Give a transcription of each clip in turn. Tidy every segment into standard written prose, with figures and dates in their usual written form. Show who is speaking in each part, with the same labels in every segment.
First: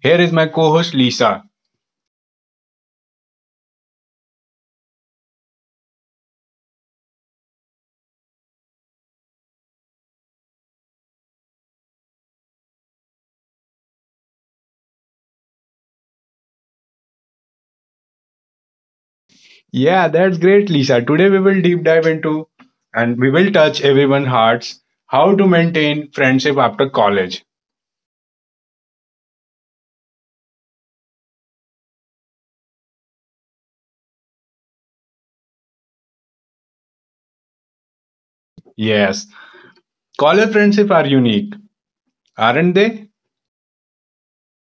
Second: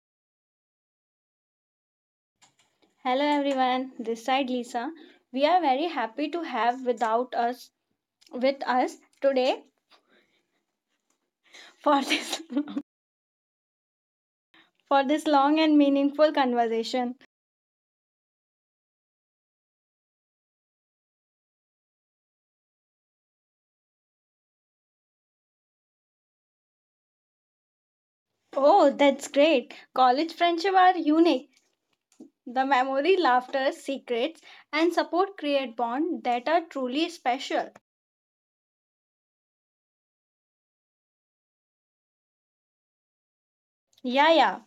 Speaker 1: here is my co host Lisa.
Speaker 2: Hello everyone, this side Lisa. We are very happy to have without us with us today for this for this long and meaningful conversation.
Speaker 1: Yeah, that's great, Lisa. Today, we will deep dive into and we will touch everyone's hearts how to maintain friendship after college.
Speaker 2: Oh, that's great. College friendship are unique. The memory, laughter, secrets and support create bond that are truly special.
Speaker 1: Yes, college friendships are unique, aren't they?
Speaker 2: Yeah, yeah.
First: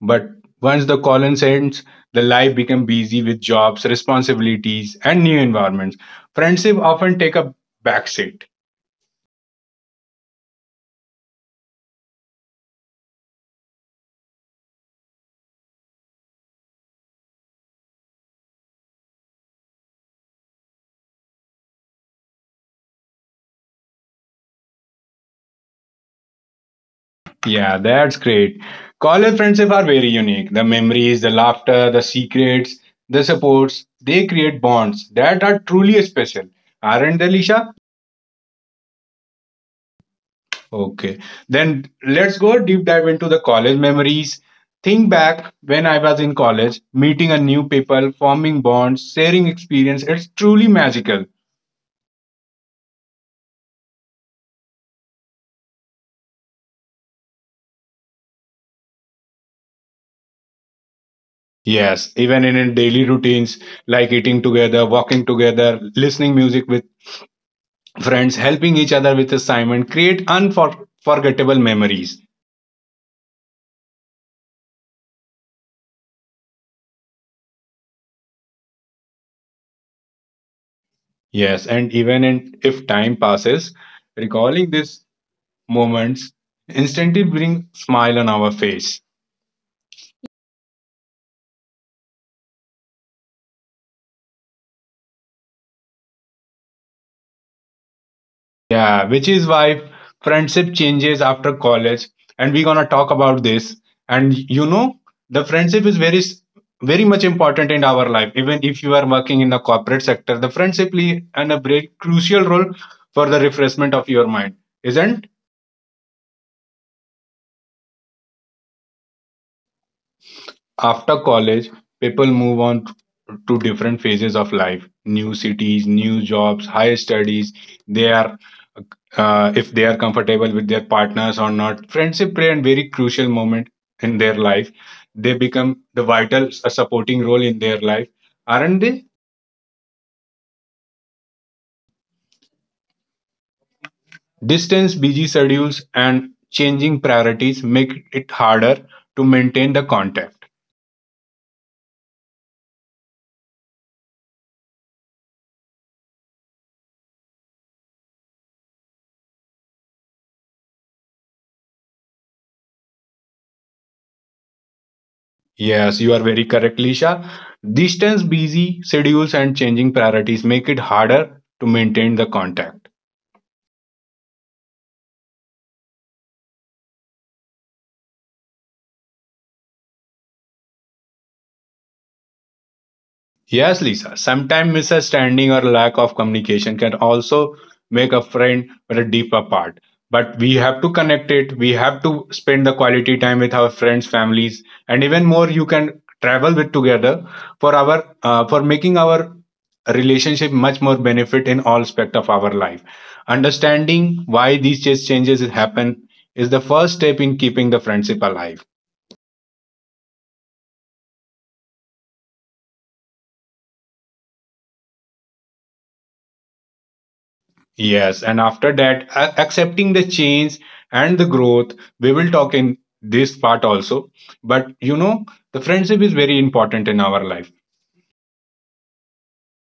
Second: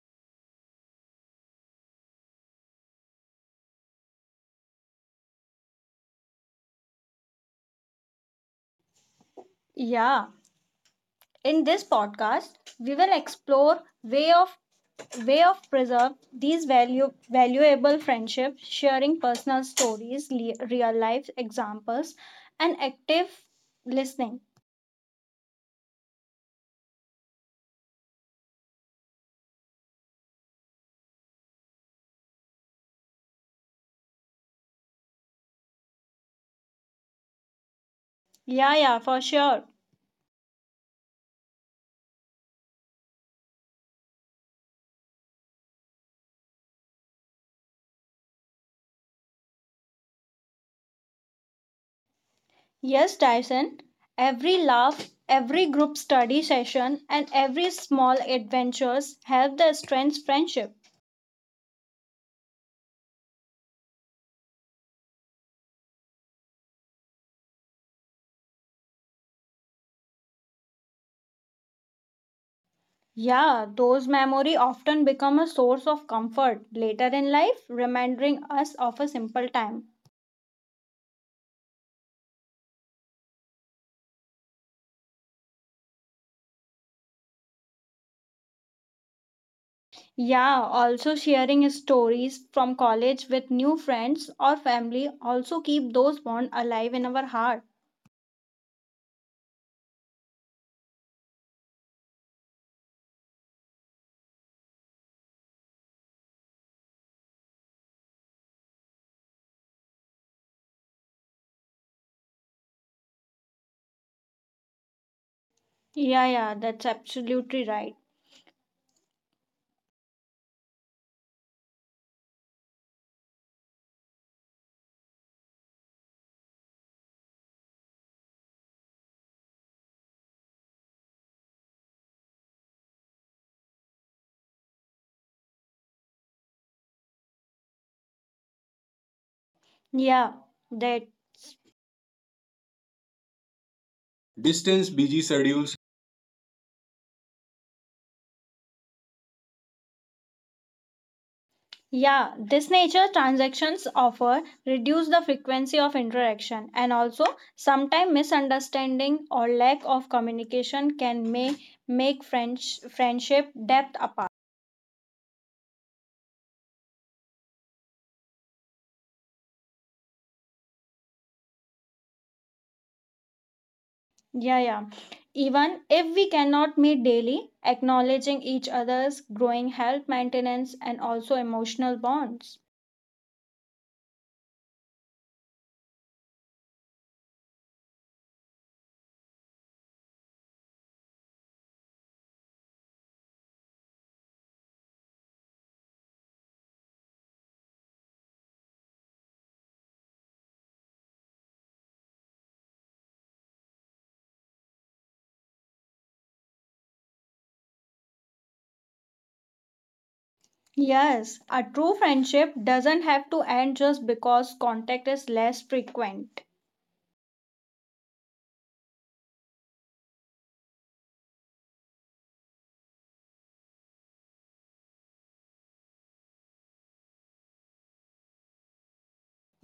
Speaker 1: But once the college ends, the life becomes busy with jobs, responsibilities, and new environments. Friendship often take a backseat.
Speaker 2: Yeah. In this podcast, we will explore way of way of preserve these value valuable friendships sharing personal stories real life examples and active listening.
Speaker 1: Yeah, that's great. College friendship are very unique. The memories, the laughter, the secrets, the supports, they create bonds that are truly special. Aren't they, Lisha?
Speaker 2: Yeah, yeah, for sure.
Speaker 1: Okay. Then let's go deep dive into the college memories. Think back when I was in college, meeting a new people, forming bonds, sharing experience. It's truly magical.
Speaker 2: Yes, Tyson, every laugh every group study session and every small adventures help the strength friendship.
Speaker 1: Yes, even in daily routines like eating together, walking together, listening music with friends helping each other with assignment create unforgettable memories.
Speaker 2: Yeah, those memory often become a source of comfort later in life reminding us of a simple time.
Speaker 1: Yes, and even in, if time passes, recalling these moments instantly bring smile on our face.
Speaker 2: Yeah, also sharing stories from college with new friends or family also keep those bonds alive in our heart.
Speaker 1: Yeah, which is why friendship changes after college, and we're gonna talk about this. And you know the friendship is very very much important in our life. Even if you are working in the corporate sector, the friendship play an a very crucial role for the refreshment of your mind, isn't
Speaker 2: Yeah, yeah, that's absolutely right.
Speaker 1: After college, people move on to different phases of life, new cities, new jobs, higher studies. They are, if they are comfortable with their partners or not. Friendship play a very crucial moment in their life. They become the vital supporting role in their life. Aren't they?
Speaker 2: Yeah, that Distance,
Speaker 1: Distance,
Speaker 2: busy
Speaker 1: busy
Speaker 2: schedules.
Speaker 1: schedules, and changing priorities make it harder to maintain the contact.
Speaker 2: Yeah, this nature transactions offer reduce the frequency of interaction, and also sometimes misunderstanding or lack of communication can may make friendship depth apart.
Speaker 1: Yes, you are very correct, Lisha. Distance, busy schedules, and changing priorities make it harder to maintain the contact.
Speaker 2: Yeah, yeah. Even if we cannot meet daily, acknowledging each other's growing health maintenance and also emotional bonds.
Speaker 1: Yes, Lisa. Sometimes misunderstanding or lack of communication can also make a friend but a deep apart. But we have to connect it. We have to spend the quality time with our friends, families, and even more. You can travel with together for our for making our relationship much more benefit in all aspect of our life. Understanding why these changes happen is the first step in keeping the friendship alive.
Speaker 2: Yes, a true friendship doesn't have to end just because contact is less frequent.
Speaker 1: Yes, and after that, accepting the change and the growth, we will talk in this part also. But you know, the friendship is very important in our life.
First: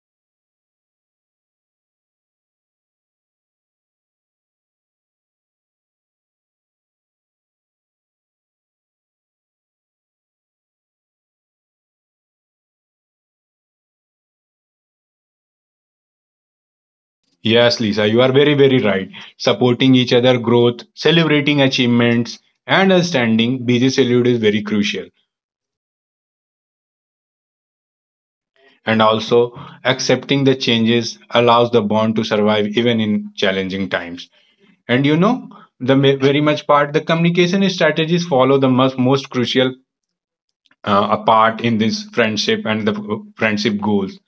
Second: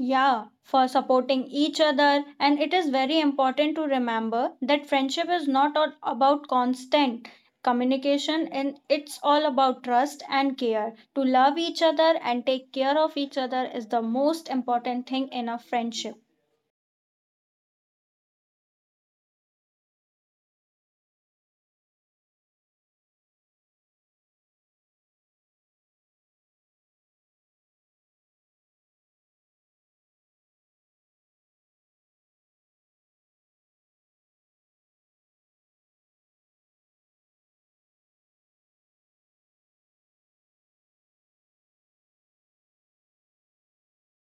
Speaker 2: Yeah, for supporting each other, and it is very important to remember that friendship is not all about constant communication, and it's all about trust and care. To love each other and take care of each other is the most important thing in a friendship.
Speaker 1: Yes, Lisa, you are very, very right. Supporting each other growth, celebrating achievements, and understanding busy salute is very crucial. And also, accepting the changes allows the bond to survive even in challenging times. And you know, the very much part, the communication strategies follow the most crucial a part in this friendship and the friendship goals.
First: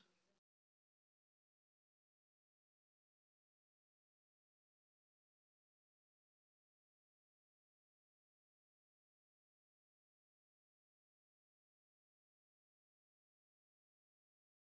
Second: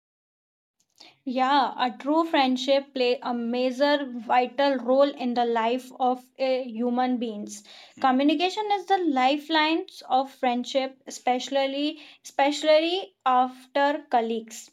Speaker 2: Yeah, a true friendship play a major vital role in the life of a human beings. Communication is the lifelines of friendship, especially after colleagues.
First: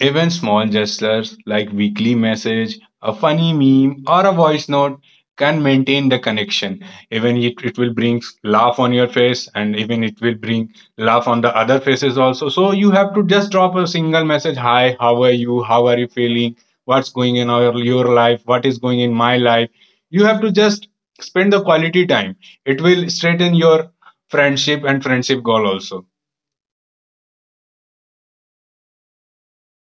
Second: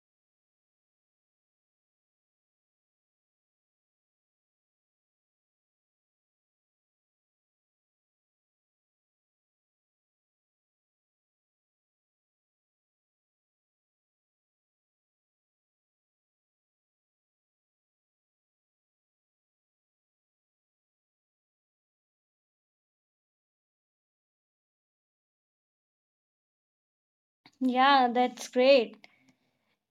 Speaker 1: Even small gestures like weekly message, a funny meme, or a voice note can maintain the connection. Even it will bring laugh on your face, and even it will bring laugh on the other faces also. So you have to just drop a single message: "Hi, how are you? How are you feeling? What's going in your life? What is going in my life?" You have to just spend the quality time. It will straighten your friendship and friendship goal also.
Speaker 2: Yeah, that's great.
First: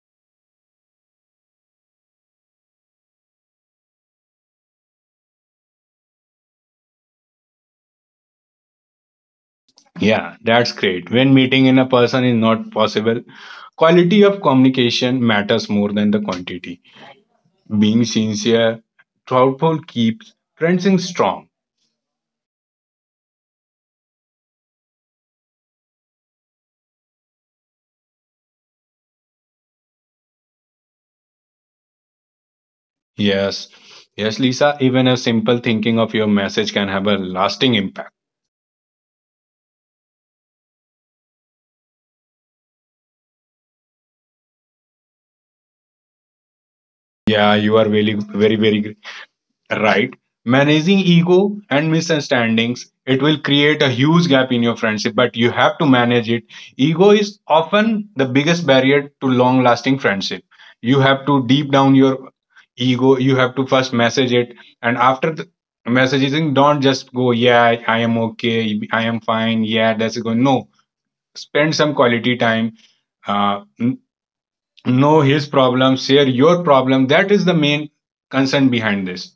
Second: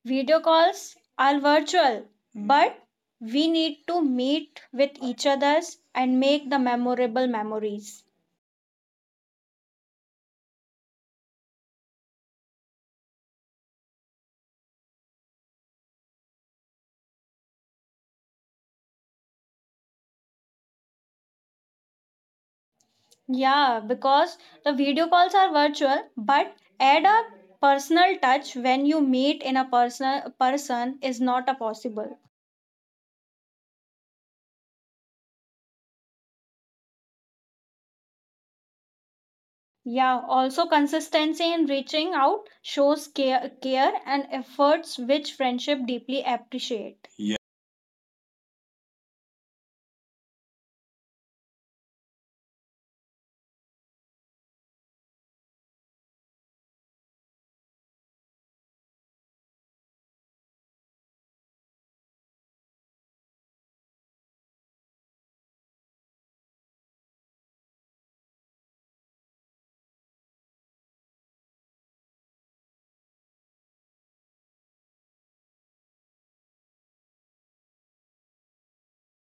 Speaker 2: Video calls are virtual, but we need to meet with each others and make the memorable memories.
Speaker 1: Yeah, that's great. When meeting in a person is not possible, quality of communication matters more than the quantity. Being sincere, thoughtful keeps friendships strong.
Speaker 2: Yeah, because the video calls are virtual, but add a personal touch when you meet in a person is not a possible.
Speaker 1: Yes, yes, Lisa. Even a simple thinking of your message can have a lasting impact.
Speaker 2: Yeah, also consistency in reaching out shows care, and efforts which friendship deeply appreciate.
Speaker 1: Yeah, you are very right. Managing ego and misunderstandings, it will create a huge gap in your friendship, but you have to manage it. Ego is often the biggest barrier to long lasting friendship. You have to deep down your ego, you have to first message it, and after the messaging, don't just go, yeah, I am okay, I am fine, yeah, that's good. No, spend some quality time, uh, n- know his problem, share your problem. That is the main concern behind this.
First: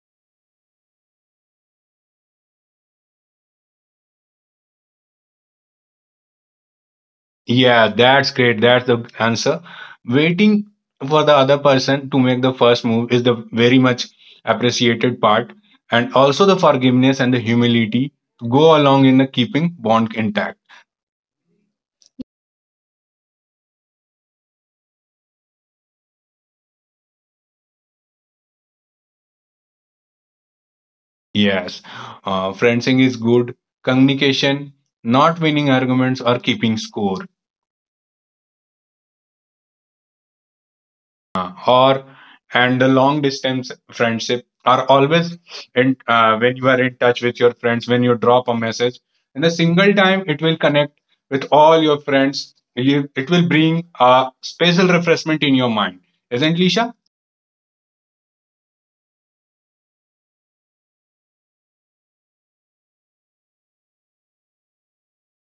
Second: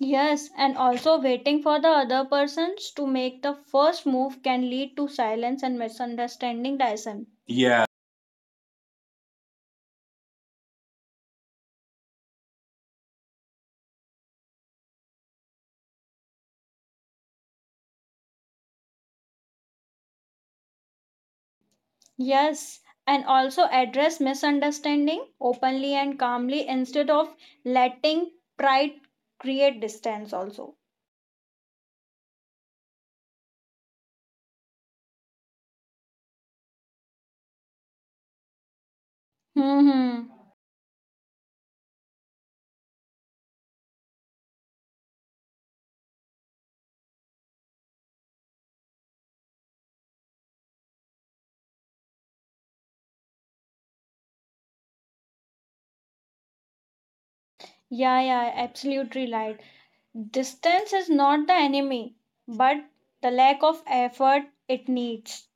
Speaker 2: Yes, and also waiting for the other persons to make the first move can lead to silence and misunderstanding, Dyson. Yeah.
Speaker 1: Yeah, that's great. That's the answer. Waiting for the other person to make the first move is the very much appreciated part, and also the forgiveness and the humility go along in the keeping bond intact.
Speaker 2: Yes, and also address misunderstanding openly and calmly instead of letting pride create distance also.
Speaker 1: Yes, friendsing is good. Communication, not winning arguments or keeping score.
Speaker 2: Hmm.
Speaker 1: Or and the long distance friendship are always in when you are in touch with your friends, when you drop a message in a single time, it will connect with all your friends. You, it will bring a special refreshment in your mind, isn't Lisha?
Speaker 2: Yeah, yeah, absolutely right. Distance is not the enemy, but the lack of effort it needs.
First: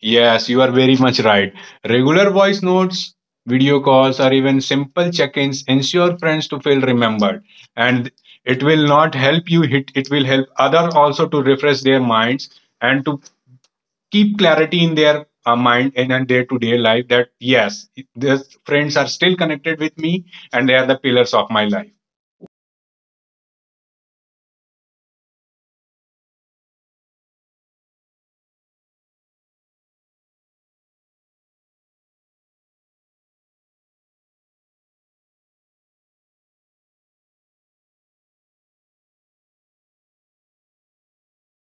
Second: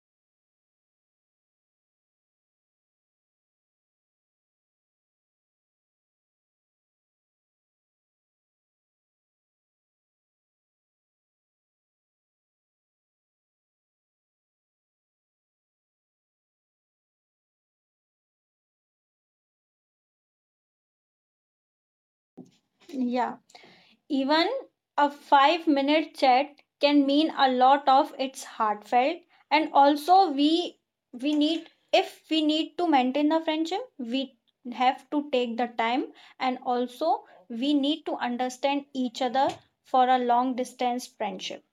Speaker 1: Yes, you are very much right. Regular voice notes, video calls, or even simple check-ins ensure friends to feel remembered, and it will not help you hit, it will help other also to refresh their minds and to keep clarity in their mind and in their day-to-day life. That yes, these friends are still connected with me and they are the pillars of my life.
Speaker 2: Yeah. Even a 5-minute chat can mean a lot of it's heartfelt, and also we need if we need to maintain the friendship, we have to take the time and also we need to understand each other for a long distance friendship.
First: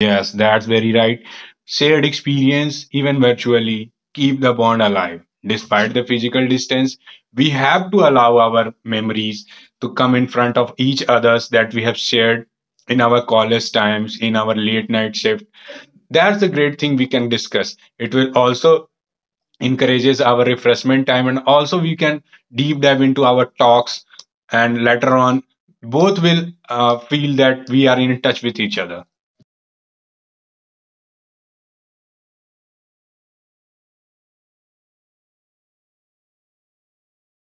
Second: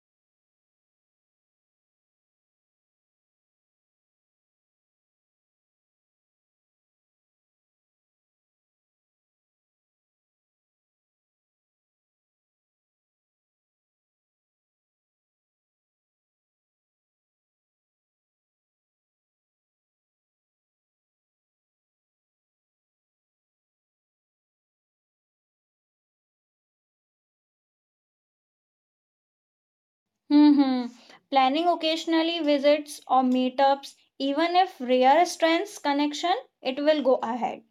Speaker 1: Yes, that's very right. Shared experience even virtually keep the bond alive despite the physical distance. We have to allow our memories to come in front of each others that we have shared in our college times, in our late night shift. That's the great thing we can discuss. It will also encourages our refreshment time, and also we can deep dive into our talks, and later on both will feel that we are in touch with each other.
Speaker 2: Hmm. Planning occasionally visits or meetups, even if rare, strengths connection. It will go ahead.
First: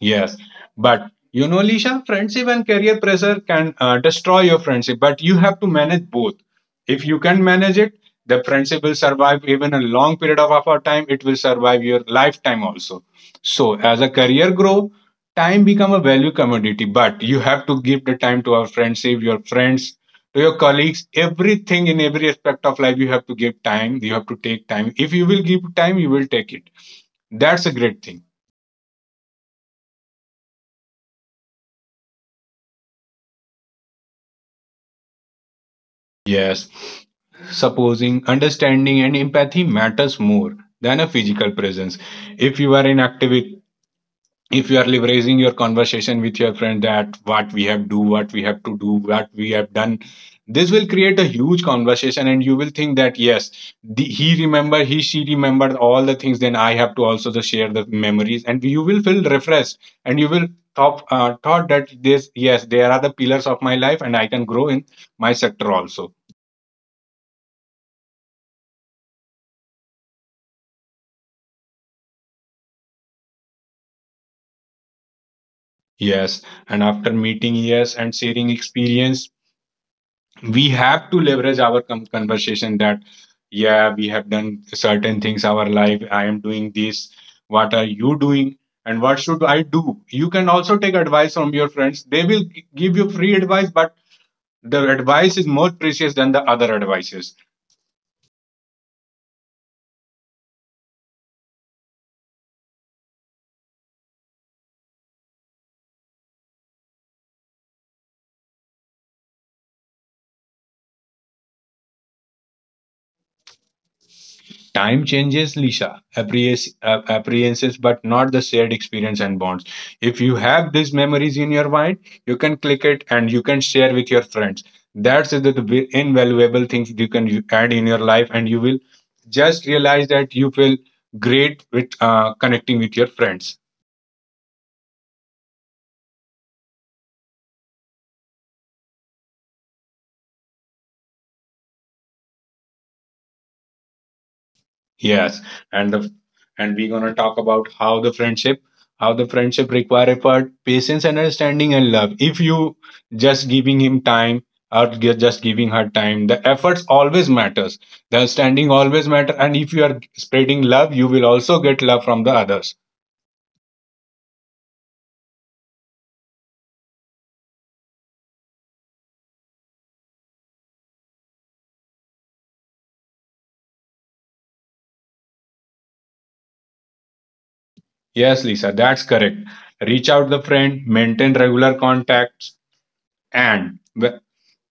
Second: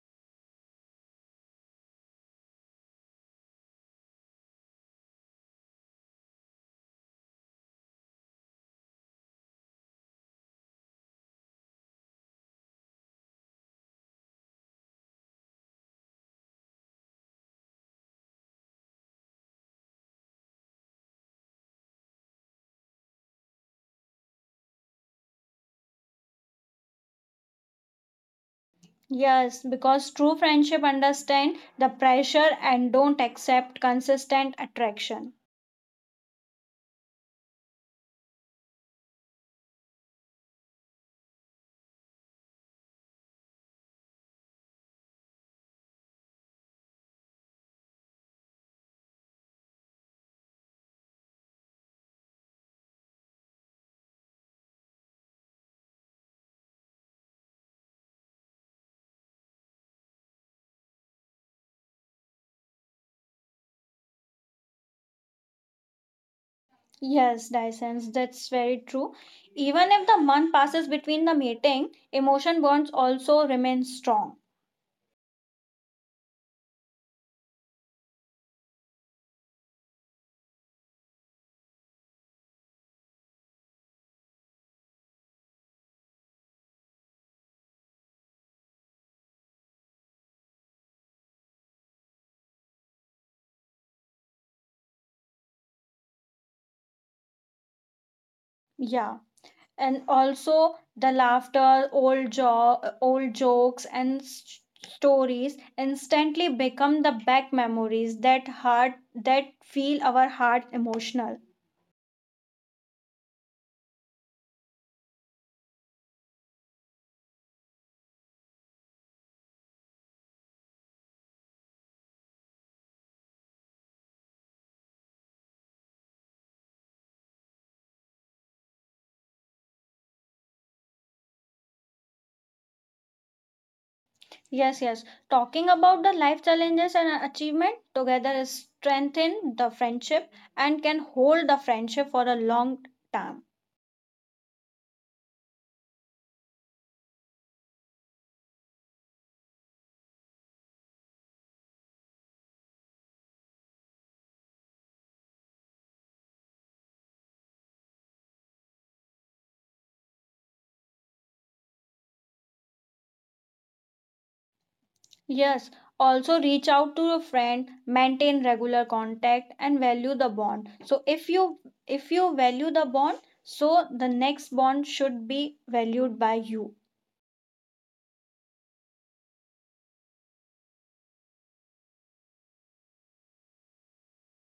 Speaker 1: Yes, but you know, Lisha, friendship and career pressure can destroy your friendship, but you have to manage both. If you can manage it, the friendship will survive even a long period of our time. It will survive your lifetime also. So, as a career grow, time become a value commodity, but you have to give the time to our friendship, your friends, to your colleagues, everything in every aspect of life. You have to give time. You have to take time. If you will give time, you will take it. That's a great thing.
Speaker 2: Yes, because true friendship understand the pressure and don't accept consistent attraction.
Speaker 1: Yes. Supposing understanding and empathy matters more than a physical presence. If you are in active, if you are leveraging your conversation with your friend, that what we have do, what we have to do, what we have done, this will create a huge conversation and you will think that yes he remember, he she remembered all the things, then I have to also the share the memories and you will feel refreshed. And you will thought that this yes there are the pillars of my life and I can grow in my sector also.
Speaker 2: Yes, Dyson, that's very true. Even if the month passes between the meeting, emotion bonds also remain strong.
Speaker 1: Yes, and after meeting yes and sharing experience, we have to leverage our conversation that yeah, we have done certain things our life. I am doing this. What are you doing? And what should I do? You can also take advice from your friends. They will give you free advice, but the advice is more precious than the other advices.
Speaker 2: Yeah, and also the laughter, old jokes and stories instantly become the back memories that heart that feel our heart emotional.
Speaker 1: Time changes, Lisa, apprehensions, but not the shared experience and bonds. If you have these memories in your mind, you can click it and you can share with your friends. That's the invaluable things you can you add in your life, and you will just realize that you feel great with connecting with your friends.
Speaker 2: Yes, yes. Talking about the life challenges and achievement together is strengthen the friendship and can hold the friendship for a long time.
Speaker 1: Yes, and the and we're gonna talk about how the friendship require effort, patience, understanding, and love. If you just giving him time just giving her time, the efforts always matters. The understanding always matter, and if you are spreading love, you will also get love from the others.
Speaker 2: Yes, also reach out to a friend, maintain regular contact and value the bond. So if you value the bond, so the next bond should be valued by you.
Speaker 1: Yes, Lisa, that's correct. Reach out the friend, maintain regular contacts, and the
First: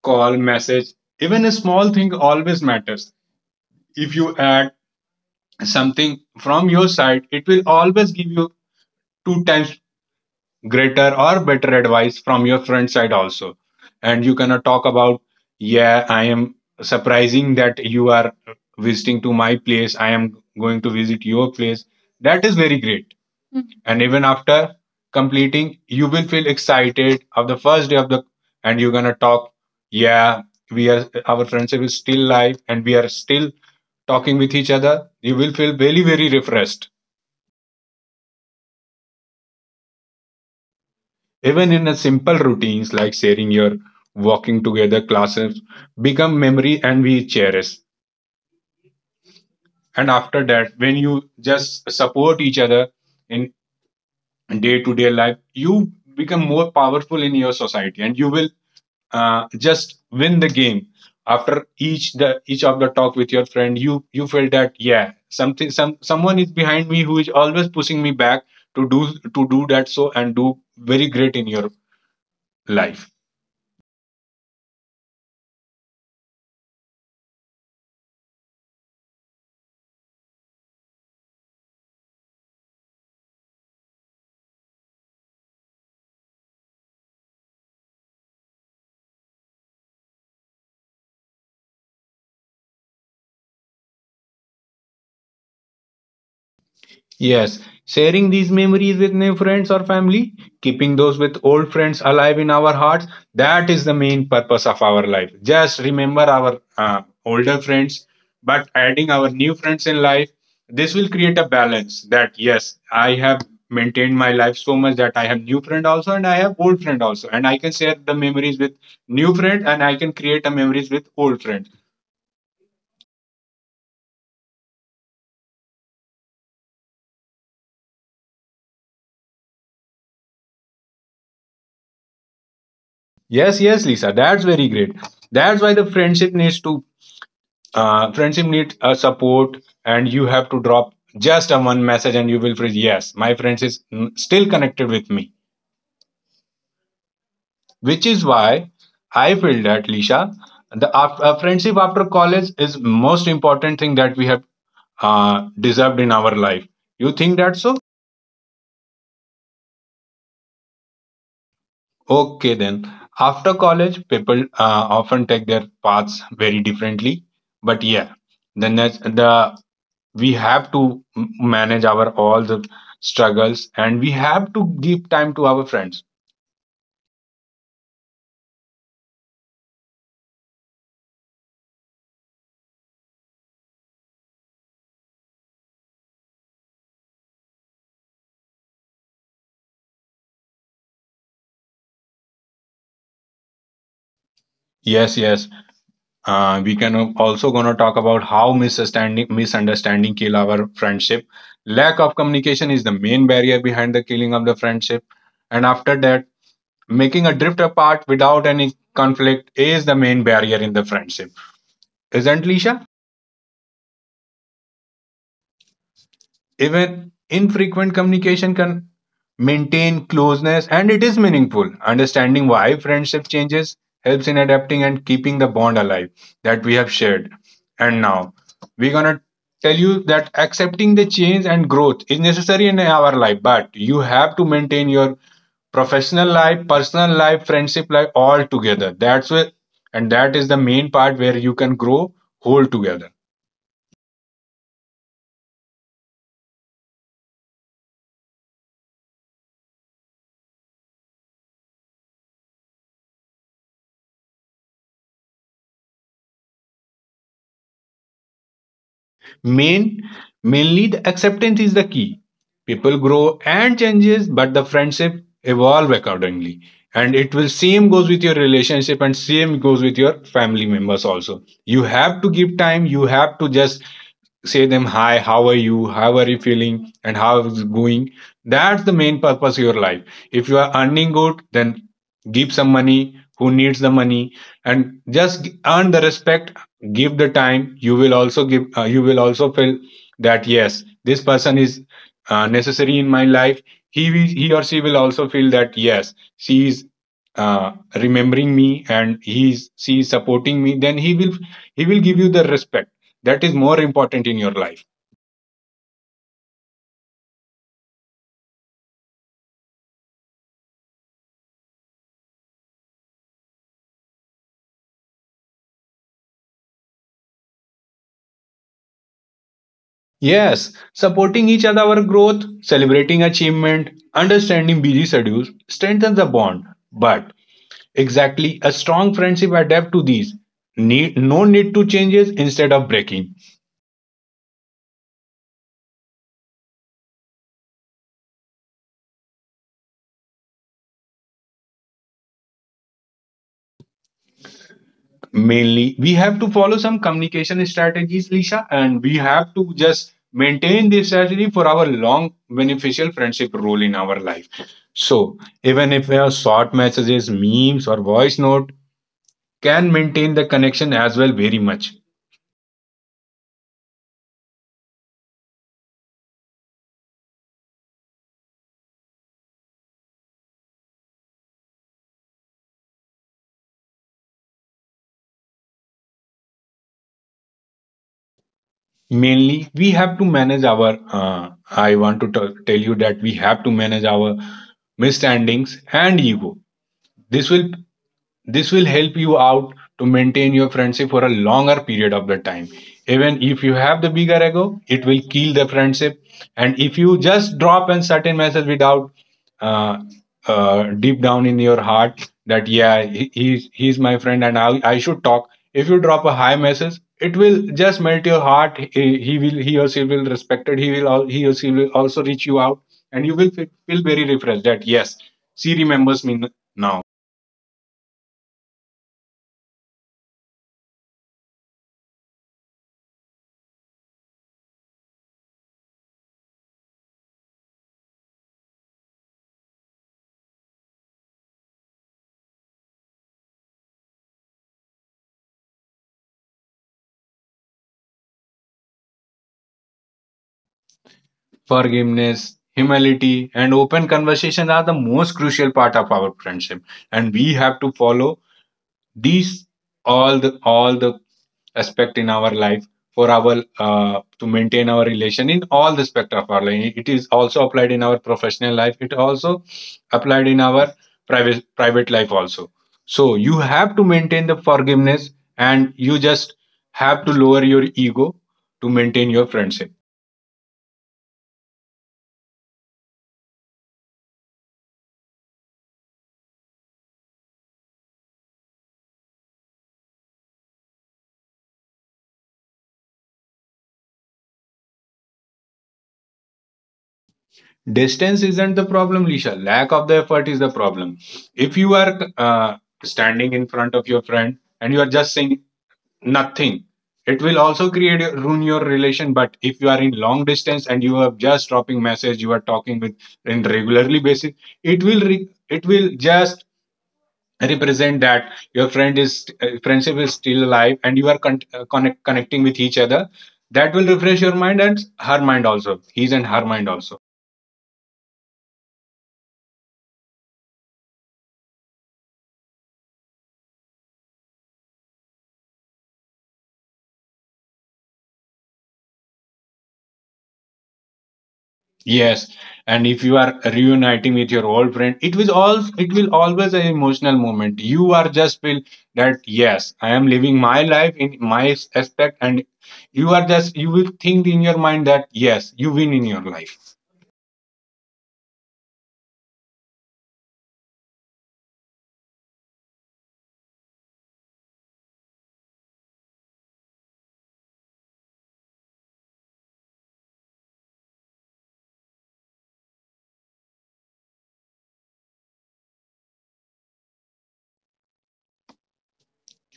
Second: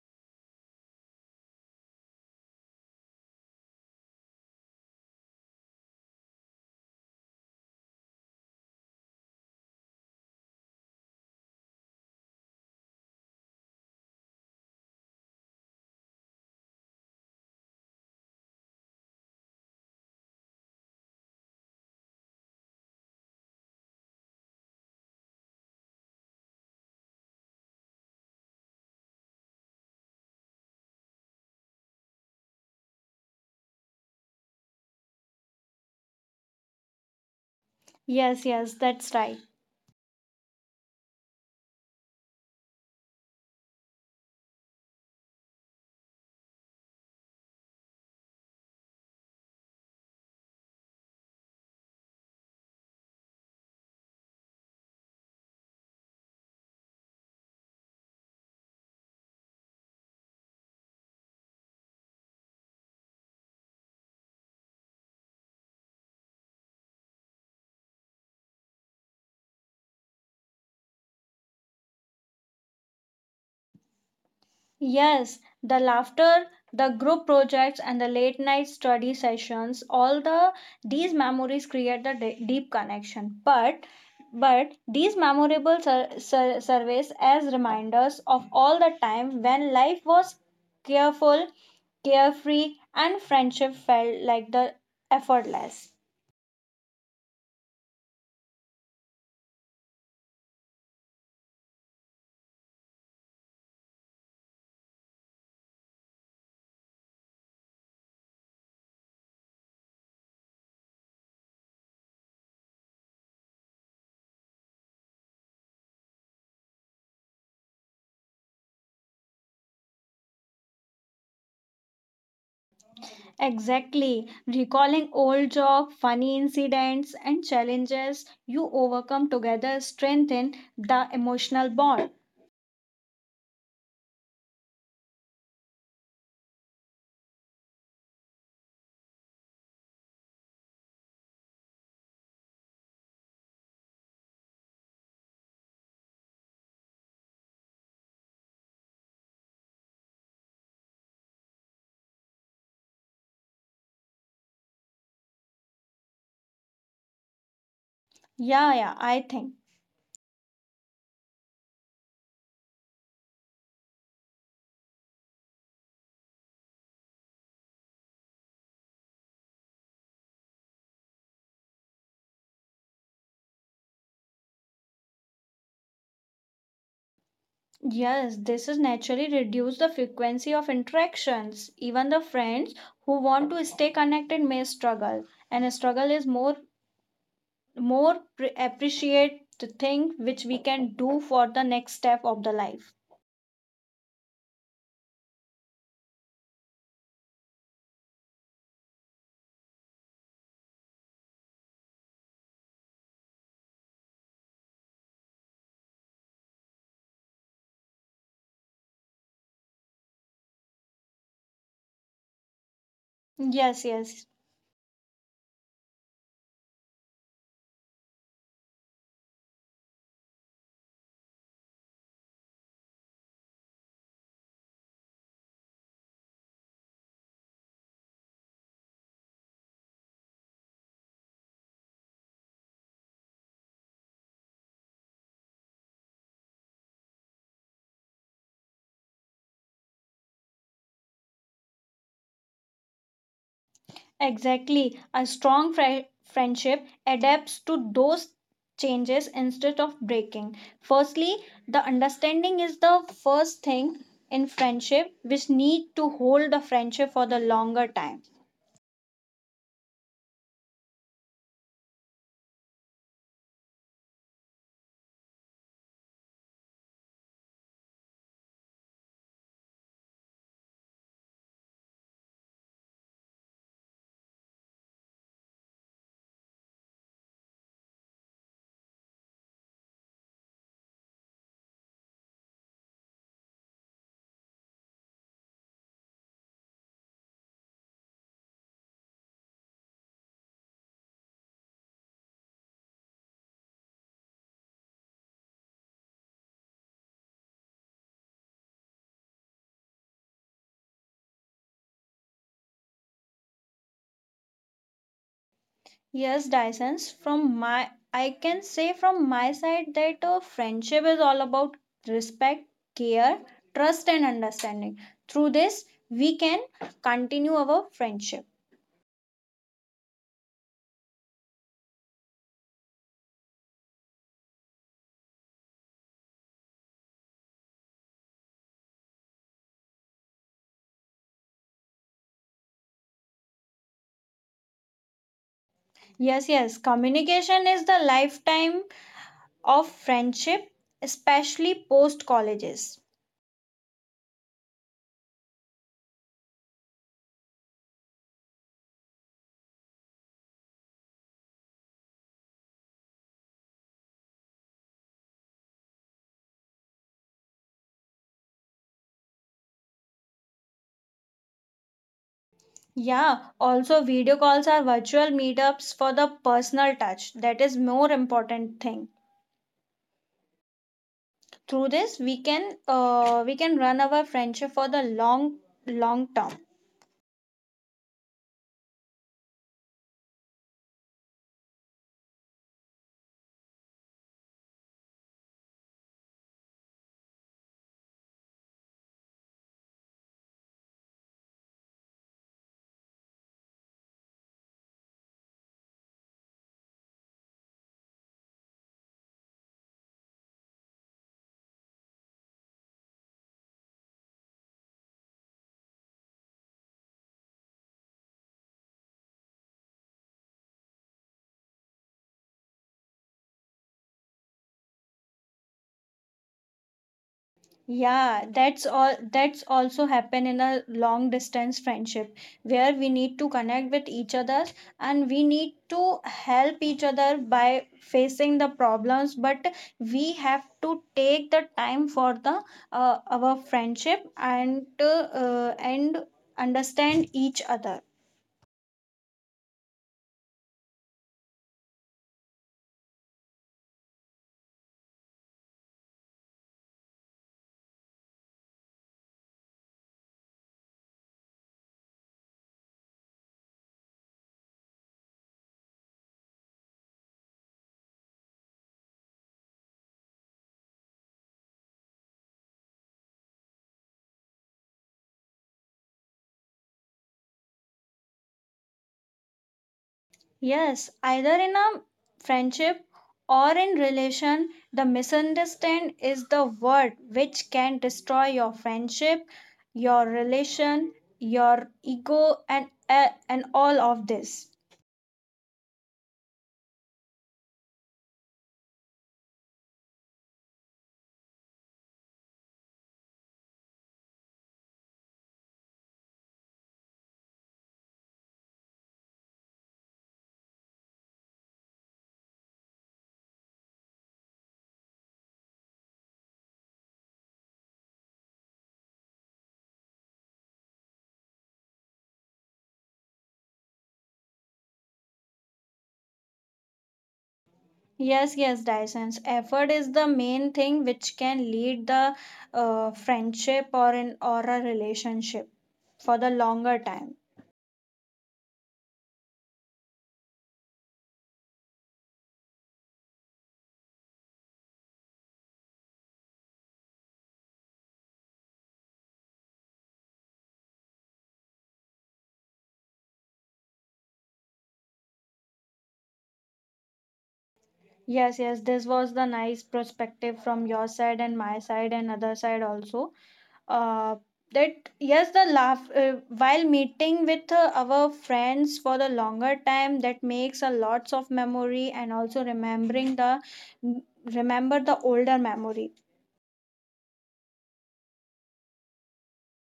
Speaker 1: call, message, even a small thing always matters. If you add something from your side, it will always give you two times greater or better advice from your friend side also. And you cannot talk about, yeah, I am surprising that you are visiting to my place. I am going to visit your place. That is very great. And even after completing, you will feel excited of the first day of the, and you're gonna talk, yeah, we are our friendship is still live and we are still talking with each other. You will feel very refreshed.
Speaker 2: Yes, yes, that's right.
Speaker 1: Even in a simple routines like sharing your walking together classes become memory and we cherish. And after that, when you just support each other in day to day life, you become more powerful in your society and you will just win the game. After each of the talk with your friend, you feel that yeah something some someone is behind me who is always pushing me back to do to do that, so and do very great in your life.
Speaker 2: Yes, the laughter, the group projects and the late night study sessions, all these memories create the deep connection. But these memorable surveys as reminders of all the time when life was careful, carefree and friendship felt like the effortless.
Speaker 1: Yes, sharing these memories with new friends or family, keeping those with old friends alive in our hearts, that is the main purpose of our life. Just remember our older friends, but adding our new friends in life, this will create a balance that yes, I have maintained my life so much that I have new friend also and I have old friend also and I can share the memories with new friend and I can create a memories with old friend.
Speaker 2: Exactly. Recalling old jokes, funny incidents, and challenges you overcome together strengthen the emotional bond.
Speaker 1: Yes, yes, Lisa, that's very great. That's why the friendship needs to friendship needs a support, and you have to drop just a one message and you will feel yes my friends is still connected with me, which is why I feel that Lisha, the friendship after college is most important thing that we have deserved in our life. You think that so?
Speaker 2: Yeah, yeah, I think.
Speaker 1: Okay, then after college people often take their paths very differently, but yeah, the we have to manage our all the struggles and we have to give time to our friends.
Speaker 2: Yes, this is naturally reduce the frequency of interactions. Even the friends who want to stay connected may struggle, and a struggle is more appreciate the thing which we can do for the next step of the life.
Speaker 1: Yes, yes, we can also gonna talk about how misunderstanding kill our friendship. Lack of communication is the main barrier behind the killing of the friendship, and after that, making a drift apart without any conflict is the main barrier in the friendship, isn't Lisha.
Speaker 2: Yes, yes.
Speaker 1: Even infrequent communication can maintain closeness and it is meaningful. Understanding why friendship changes helps in adapting and keeping the bond alive that we have shared. And now we're gonna tell you that accepting the change and growth is necessary in our life, but you have to maintain your professional life, personal life, friendship life all together. That's where and that is the main part where you can grow whole together.
Speaker 2: Exactly. A strong friendship adapts to those changes instead of breaking. Firstly, the understanding is the first thing in friendship which need to hold the friendship for the longer time.
Speaker 1: Main, Mainly the acceptance is the key. People grow and changes, but the friendship evolve accordingly. And it will same goes with your relationship and same goes with your family members also. You have to give time. You have to just say them hi, how are you, how are you feeling, and how is it going? That's the main purpose of your life. If you are earning good, then give some money who needs the money, and just earn the respect. Give the time, you will also give, you will also feel that yes, this person is necessary in my life. He or she will also feel that yes, she is remembering me and he is she is supporting me, then he will, he will give you the respect. That is more important in your life.
Speaker 2: Yes, Dyson, from my I can say from my side that a friendship is all about respect, care, trust and understanding. Through this, we can continue our friendship.
Speaker 1: Yes, supporting each other our growth, celebrating achievement, understanding busy schedules strengthens the bond, but exactly. A strong friendship adapt to these. Need, no need to changes instead of breaking.
Speaker 2: Yes, yes, communication is the lifetime of friendship, especially post colleges.
Speaker 1: Mainly, we have to follow some communication strategies, Lisha, and we have to just maintain this strategy for our long beneficial friendship role in our life. So, even if your short messages, memes, or voice note can maintain the connection as well very much.
Speaker 2: Yeah, also video calls are virtual meetups for the personal touch. That is more important thing. Through this, we can run our friendship for the long term.
Speaker 1: Mainly, we have to manage our. I want to tell you that we have to manage our misstandings and ego. This will, this will help you out to maintain your friendship for a longer period of the time. Even if you have the bigger ego, it will kill the friendship. And if you just drop a certain message without uh, deep down in your heart that yeah, he's my friend and I should talk. If you drop a high message, it will just melt your heart. He will, he or she will respect it. He or she will also reach you out, and you will feel very refreshed that yes, she remembers me now.
Speaker 2: Yeah, that's also happen in a long distance friendship where we need to connect with each other and we need to help each other by facing the problems, but we have to take the time for the our friendship and understand each other.
Speaker 1: Forgiveness, humility, and open conversations are the most crucial part of our friendship. And we have to follow these all the aspect in our life for our to maintain our relation in all the spectrum of our life. It is also applied in our professional life. It also applied in our private life also. So you have to maintain the forgiveness, and you just have to lower your ego to maintain your friendship.
Speaker 2: Yes, either in a friendship or in relation, the misunderstand is the word which can destroy your friendship, your relation, your ego, and all of this.
Speaker 1: Distance isn't the problem, Lisha. Lack of the effort is the problem. If you are standing in front of your friend and you are just saying nothing, it will also create ruin your relation. But if you are in long distance and you are just dropping message, you are talking with in regularly basis, it will it will just represent that your friend is friendship is still alive and you are connecting with each other. That will refresh your mind and her mind also, his and her mind also.
Speaker 2: Yes, yes, Dyson's effort is the main thing which can lead the friendship or a relationship for the longer time.
Speaker 1: Yes, and if you are reuniting with your old friend, it will all it will always an emotional moment. You are just feel that yes, I am living my life in my aspect, and you are just you will think in your mind that yes, you win in your life.
Speaker 2: Yes, yes, this was the nice perspective from your side and my side and other side also. uh, that yes, the laugh while meeting with our friends for the longer time, that makes a lots of memory, and also remember the older memory.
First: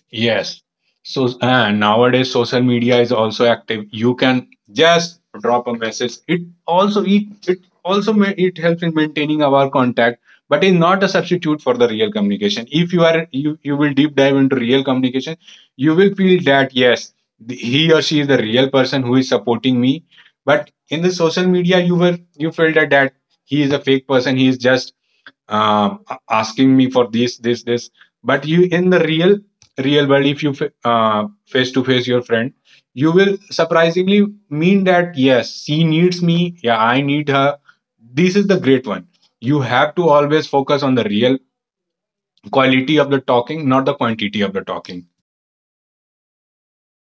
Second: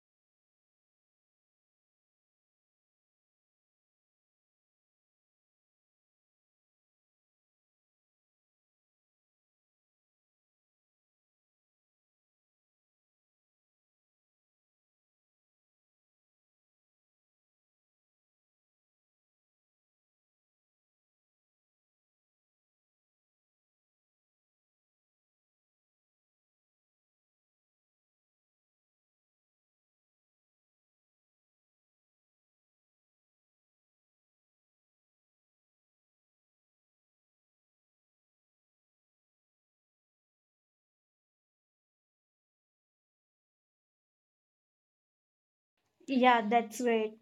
Speaker 1: Yes. So nowadays, social media is also active. You can just drop a message. It also it also it helps in maintaining our contact, but is not a substitute for the real communication. If you are you you will deep dive into real communication, you will feel that yes, the, he or she is the real person who is supporting me. But in the social media, you were you felt that that he is a fake person. He is just asking me for this this this, but you in the real world, if you face to face your friend, you will surprisingly mean that yes, she needs me, yeah, I need her. This is the great one. You have to always focus on the real quality of the talking, not the quantity of the talking.
Speaker 2: Yeah, that's great.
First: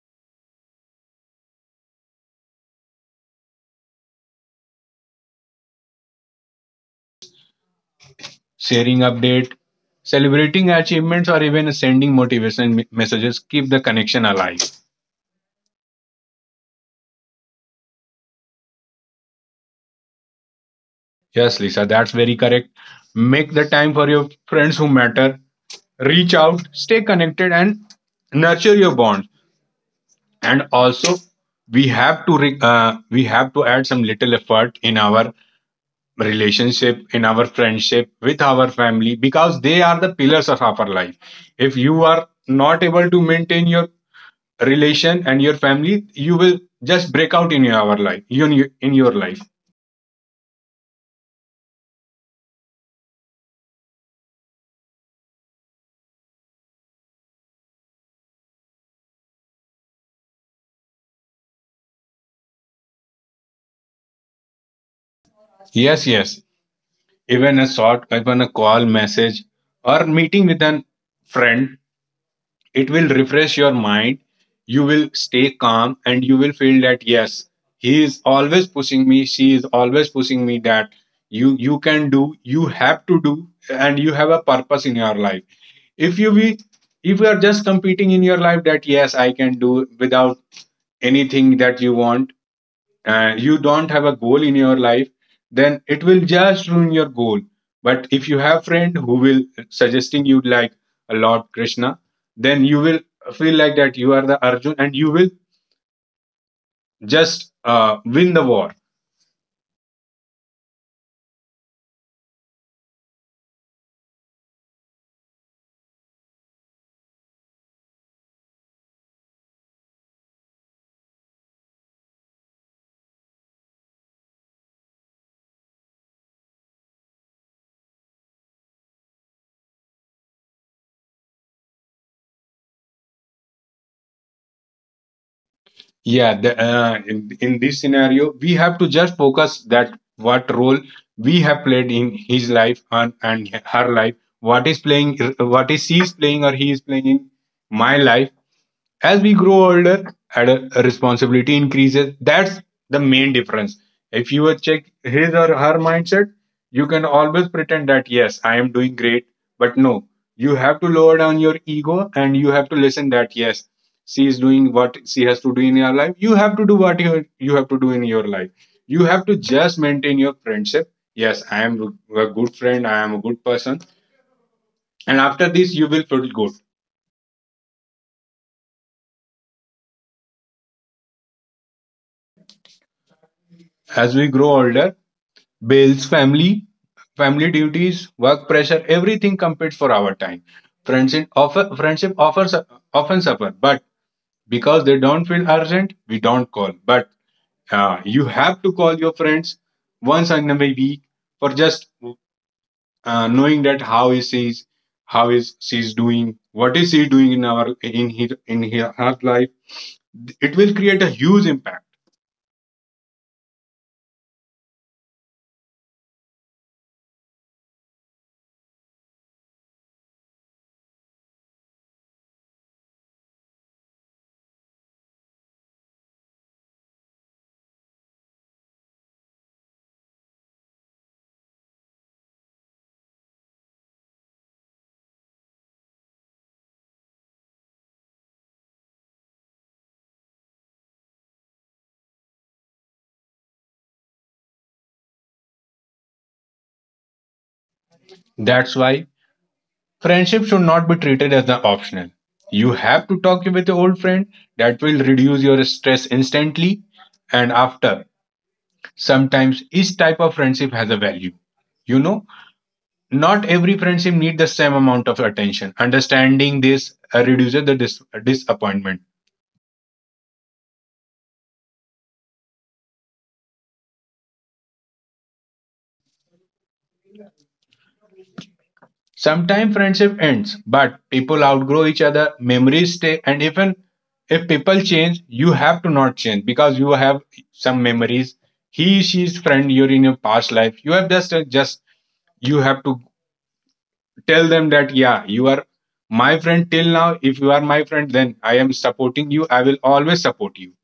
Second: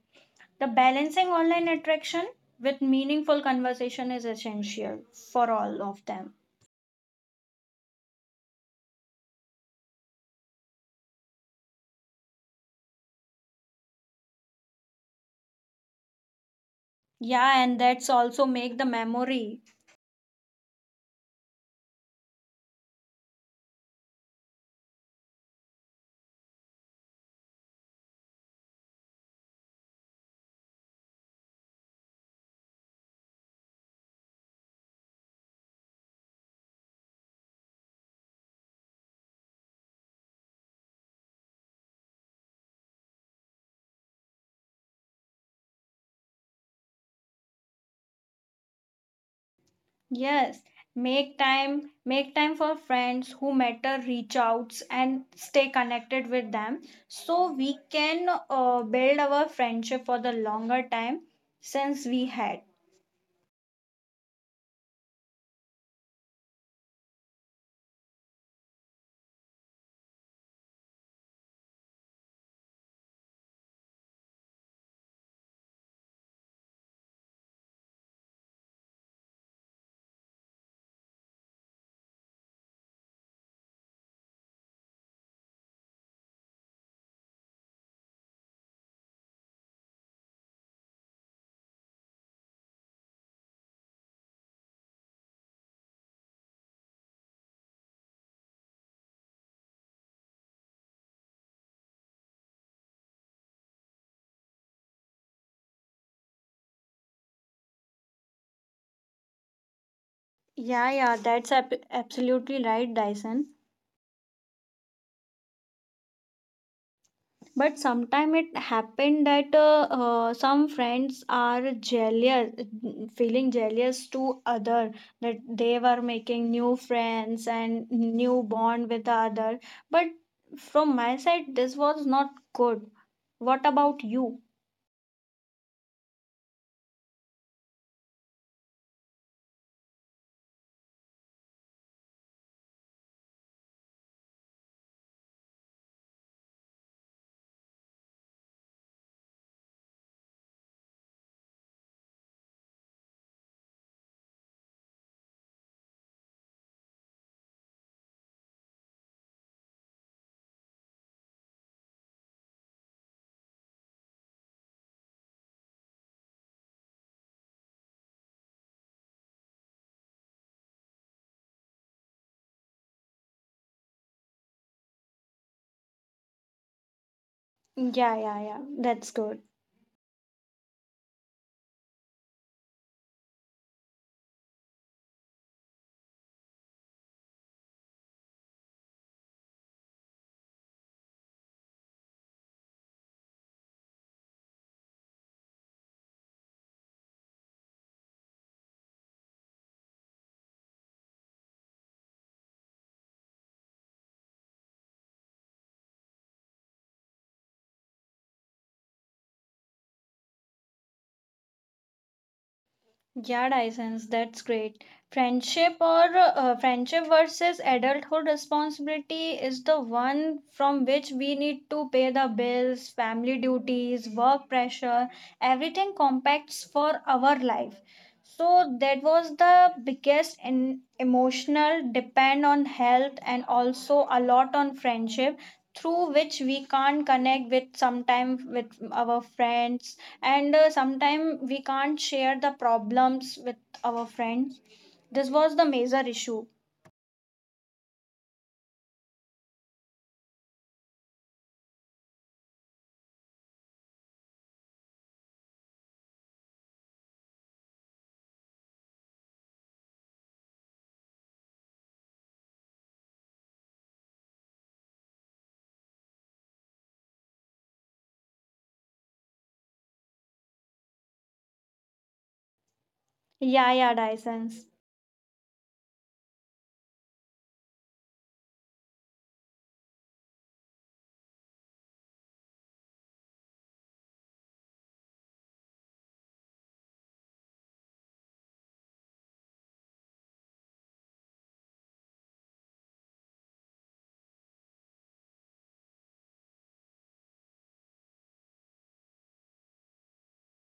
Speaker 2: The balancing online attraction with meaningful conversation is essential for all of them.
Speaker 1: Sharing update, celebrating achievements, or even sending motivation messages keep the connection alive.
Speaker 2: Yeah, and that's also make the memory.
Speaker 1: Yes, Lisa, that's very correct. Make the time for your friends who matter, reach out, stay connected, and nurture your bonds. And also, we have to we have to add some little effort in our relationship, in our friendship with our family, because they are the pillars of our life. If you are not able to maintain your relation and your family, you will just break out in your life. You in your life.
Speaker 2: Yes, make time for friends who matter, reach outs and stay connected with them, so we can build our friendship for the longer time since we had.
Speaker 1: Yes, yes. Even a short, even a call, message, or meeting with an friend, it will refresh your mind. You will stay calm and you will feel that yes, he is always pushing me, she is always pushing me that you can do, you have to do, and you have a purpose in your life. If you be, if you are just competing in your life that yes, I can do without anything that you want and you don't have a goal in your life, then it will just ruin your goal. But if you have friend who will suggesting you like a Lord Krishna, then you will feel like that you are the Arjun and you will just win the war.
Speaker 2: Yeah, yeah, that's absolutely right, Dyson. But sometime it happened that some friends are jealous, feeling jealous to other that they were making new friends and new bond with the other, but from my side this was not good. What about you?
Speaker 1: Yeah, in this scenario we have to just focus that what role we have played in his life and her life, what is playing, what is she is playing or he is playing in my life. As we grow older and responsibility increases, that's the main difference. If you would check his or her mindset, you can always pretend that yes, I am doing great, but no, you have to lower down your ego and you have to listen that yes, she is doing what she has to do in your life, you have to do what you have to do in your life. You have to just maintain your friendship. Yes, I am a good friend, I am a good person, and after this you will feel good.
Speaker 2: Yeah, yeah, yeah, that's good.
Speaker 1: As we grow older, bills, family, family duties, work pressure, everything competes for our time. Friendship offers often suffer, but because they don't feel urgent, we don't call. But you have to call your friends once in a week for just knowing that how he sees, how is she's doing, what is he doing in our in his in her, her life. It will create a huge impact.
Speaker 2: Yeah, Dyson's, that's great. Friendship versus adulthood responsibility is the one from which we need to pay the bills, family duties, work pressure, everything compacts for our life. So that was the biggest in emotional depend on health, and also a lot on friendship through which we can't connect with sometime with our friends, and sometime we can't share the problems with our friends. This was the major issue.
Speaker 1: That's why friendship should not be treated as an optional. You have to talk with your old friend. That will reduce your stress instantly, and after. Sometimes each type of friendship has a value. You know, not every friendship needs the same amount of attention. Understanding this reduces the disappointment.
Speaker 2: Yeah, yeah, Dyson.
Speaker 1: Sometimes friendship ends, but people outgrow each other, memories stay, and even if people change, you have to not change because you have some memories. She's friend you're in your past life. You have just you have to tell them that yeah, you are my friend till now. If you are my friend, then I am supporting you. I will always support you.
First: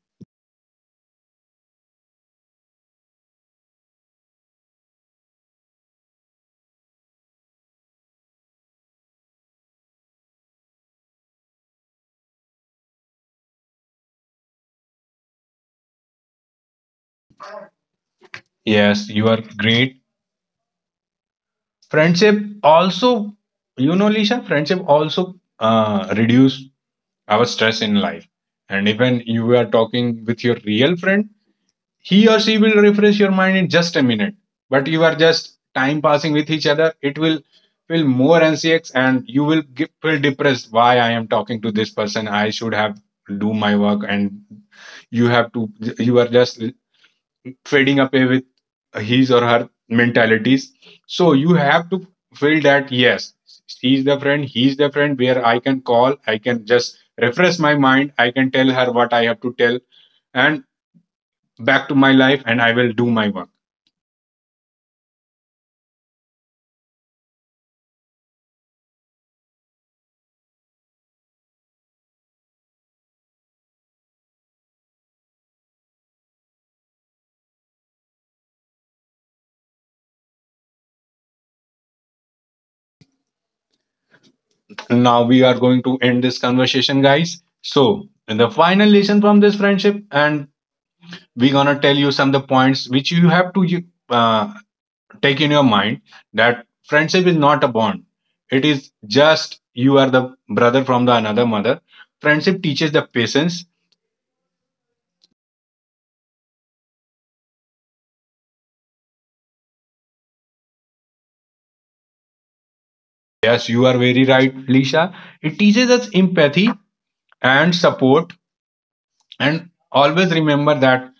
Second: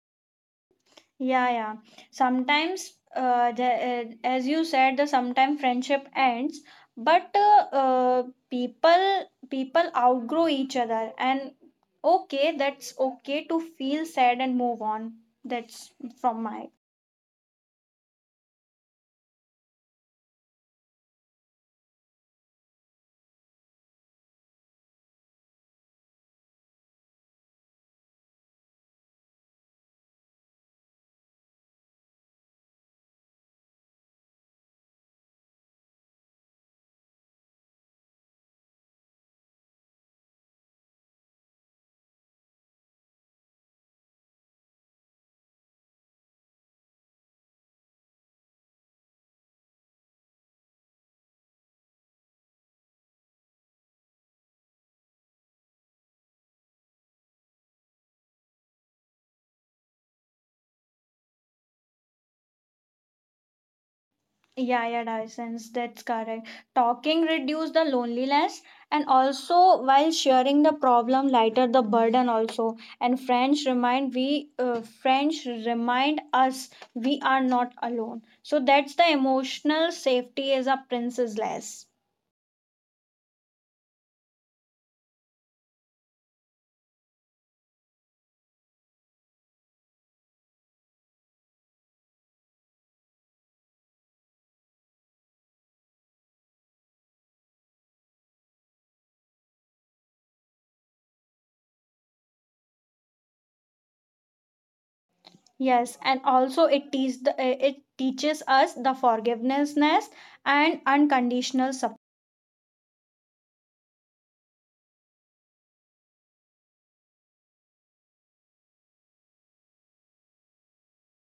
Speaker 2: Yeah, yeah. Sometimes, as you said, the sometimes friendship ends, but uh, people outgrow each other, and okay, that's okay to feel sad and move on. That's from my.
Speaker 1: Yes, you are great. Friendship also, you know, Lisha, friendship also reduce our stress in life. And if when you are talking with your real friend, he or she will refresh your mind in just a minute. But you are just time passing with each other, it will feel more anxious and you will feel depressed. Why I am talking to this person? I should have do my work, and you have to, you are just fading away with his or her mentalities. So you have to feel that yes, she's the friend, he's the friend where I can call, I can just refresh my mind, I can tell her what I have to tell, and back to my life, and I will do my work.
Speaker 2: Yeah, yeah, Dyson, that's correct. Talking reduce the loneliness, and also while sharing the problem lighter the burden also. And French remind we, French remind us, we are not alone. So that's the emotional safety as a princess less.
Speaker 1: Now we are going to end this conversation, guys. So the final lesson from this friendship, and we're gonna tell you some of the points which you have to uh, take in your mind, that friendship is not a bond, it is just you are the brother from the another mother. Friendship teaches the patience.
Speaker 2: Yes, and also it teaches the, it teaches us the forgiveness and unconditional support.
Speaker 1: Yes, you are very right, Lisha. It teaches us empathy and support, and always remember that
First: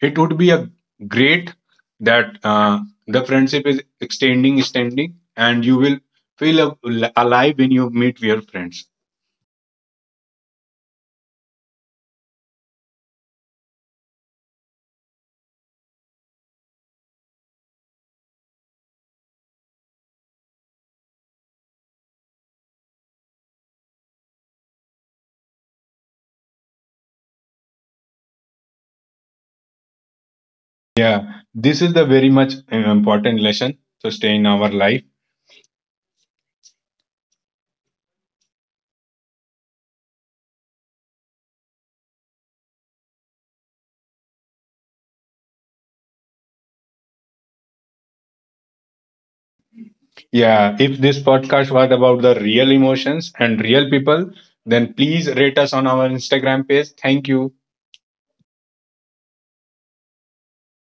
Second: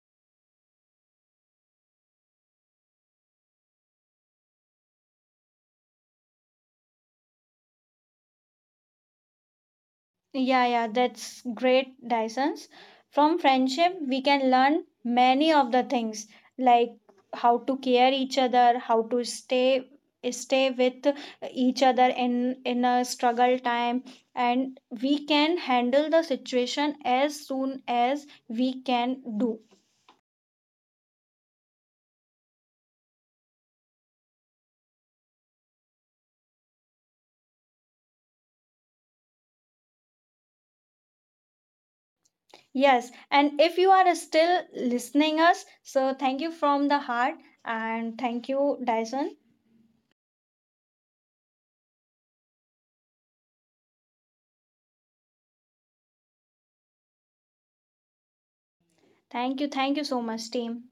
Speaker 1: it would be a great that the friendship is extending, and you will feel alive when you meet your friends.
Speaker 2: Yeah, yeah, that's great, Dysons. From friendship, we can learn many of the things, like how to care each other, how to stay with each other in a struggle time, and we can handle the situation as soon as we can do.
Speaker 1: Yeah, this is the very much important lesson to stay in our life.
Speaker 2: Yes, and if you are still listening us, so thank you from the heart, and thank you, Dyson.
Speaker 1: Yeah, if this podcast was about the real emotions and real people, then please rate us on our Instagram page. Thank you.
Speaker 2: Thank you, thank you so much, team.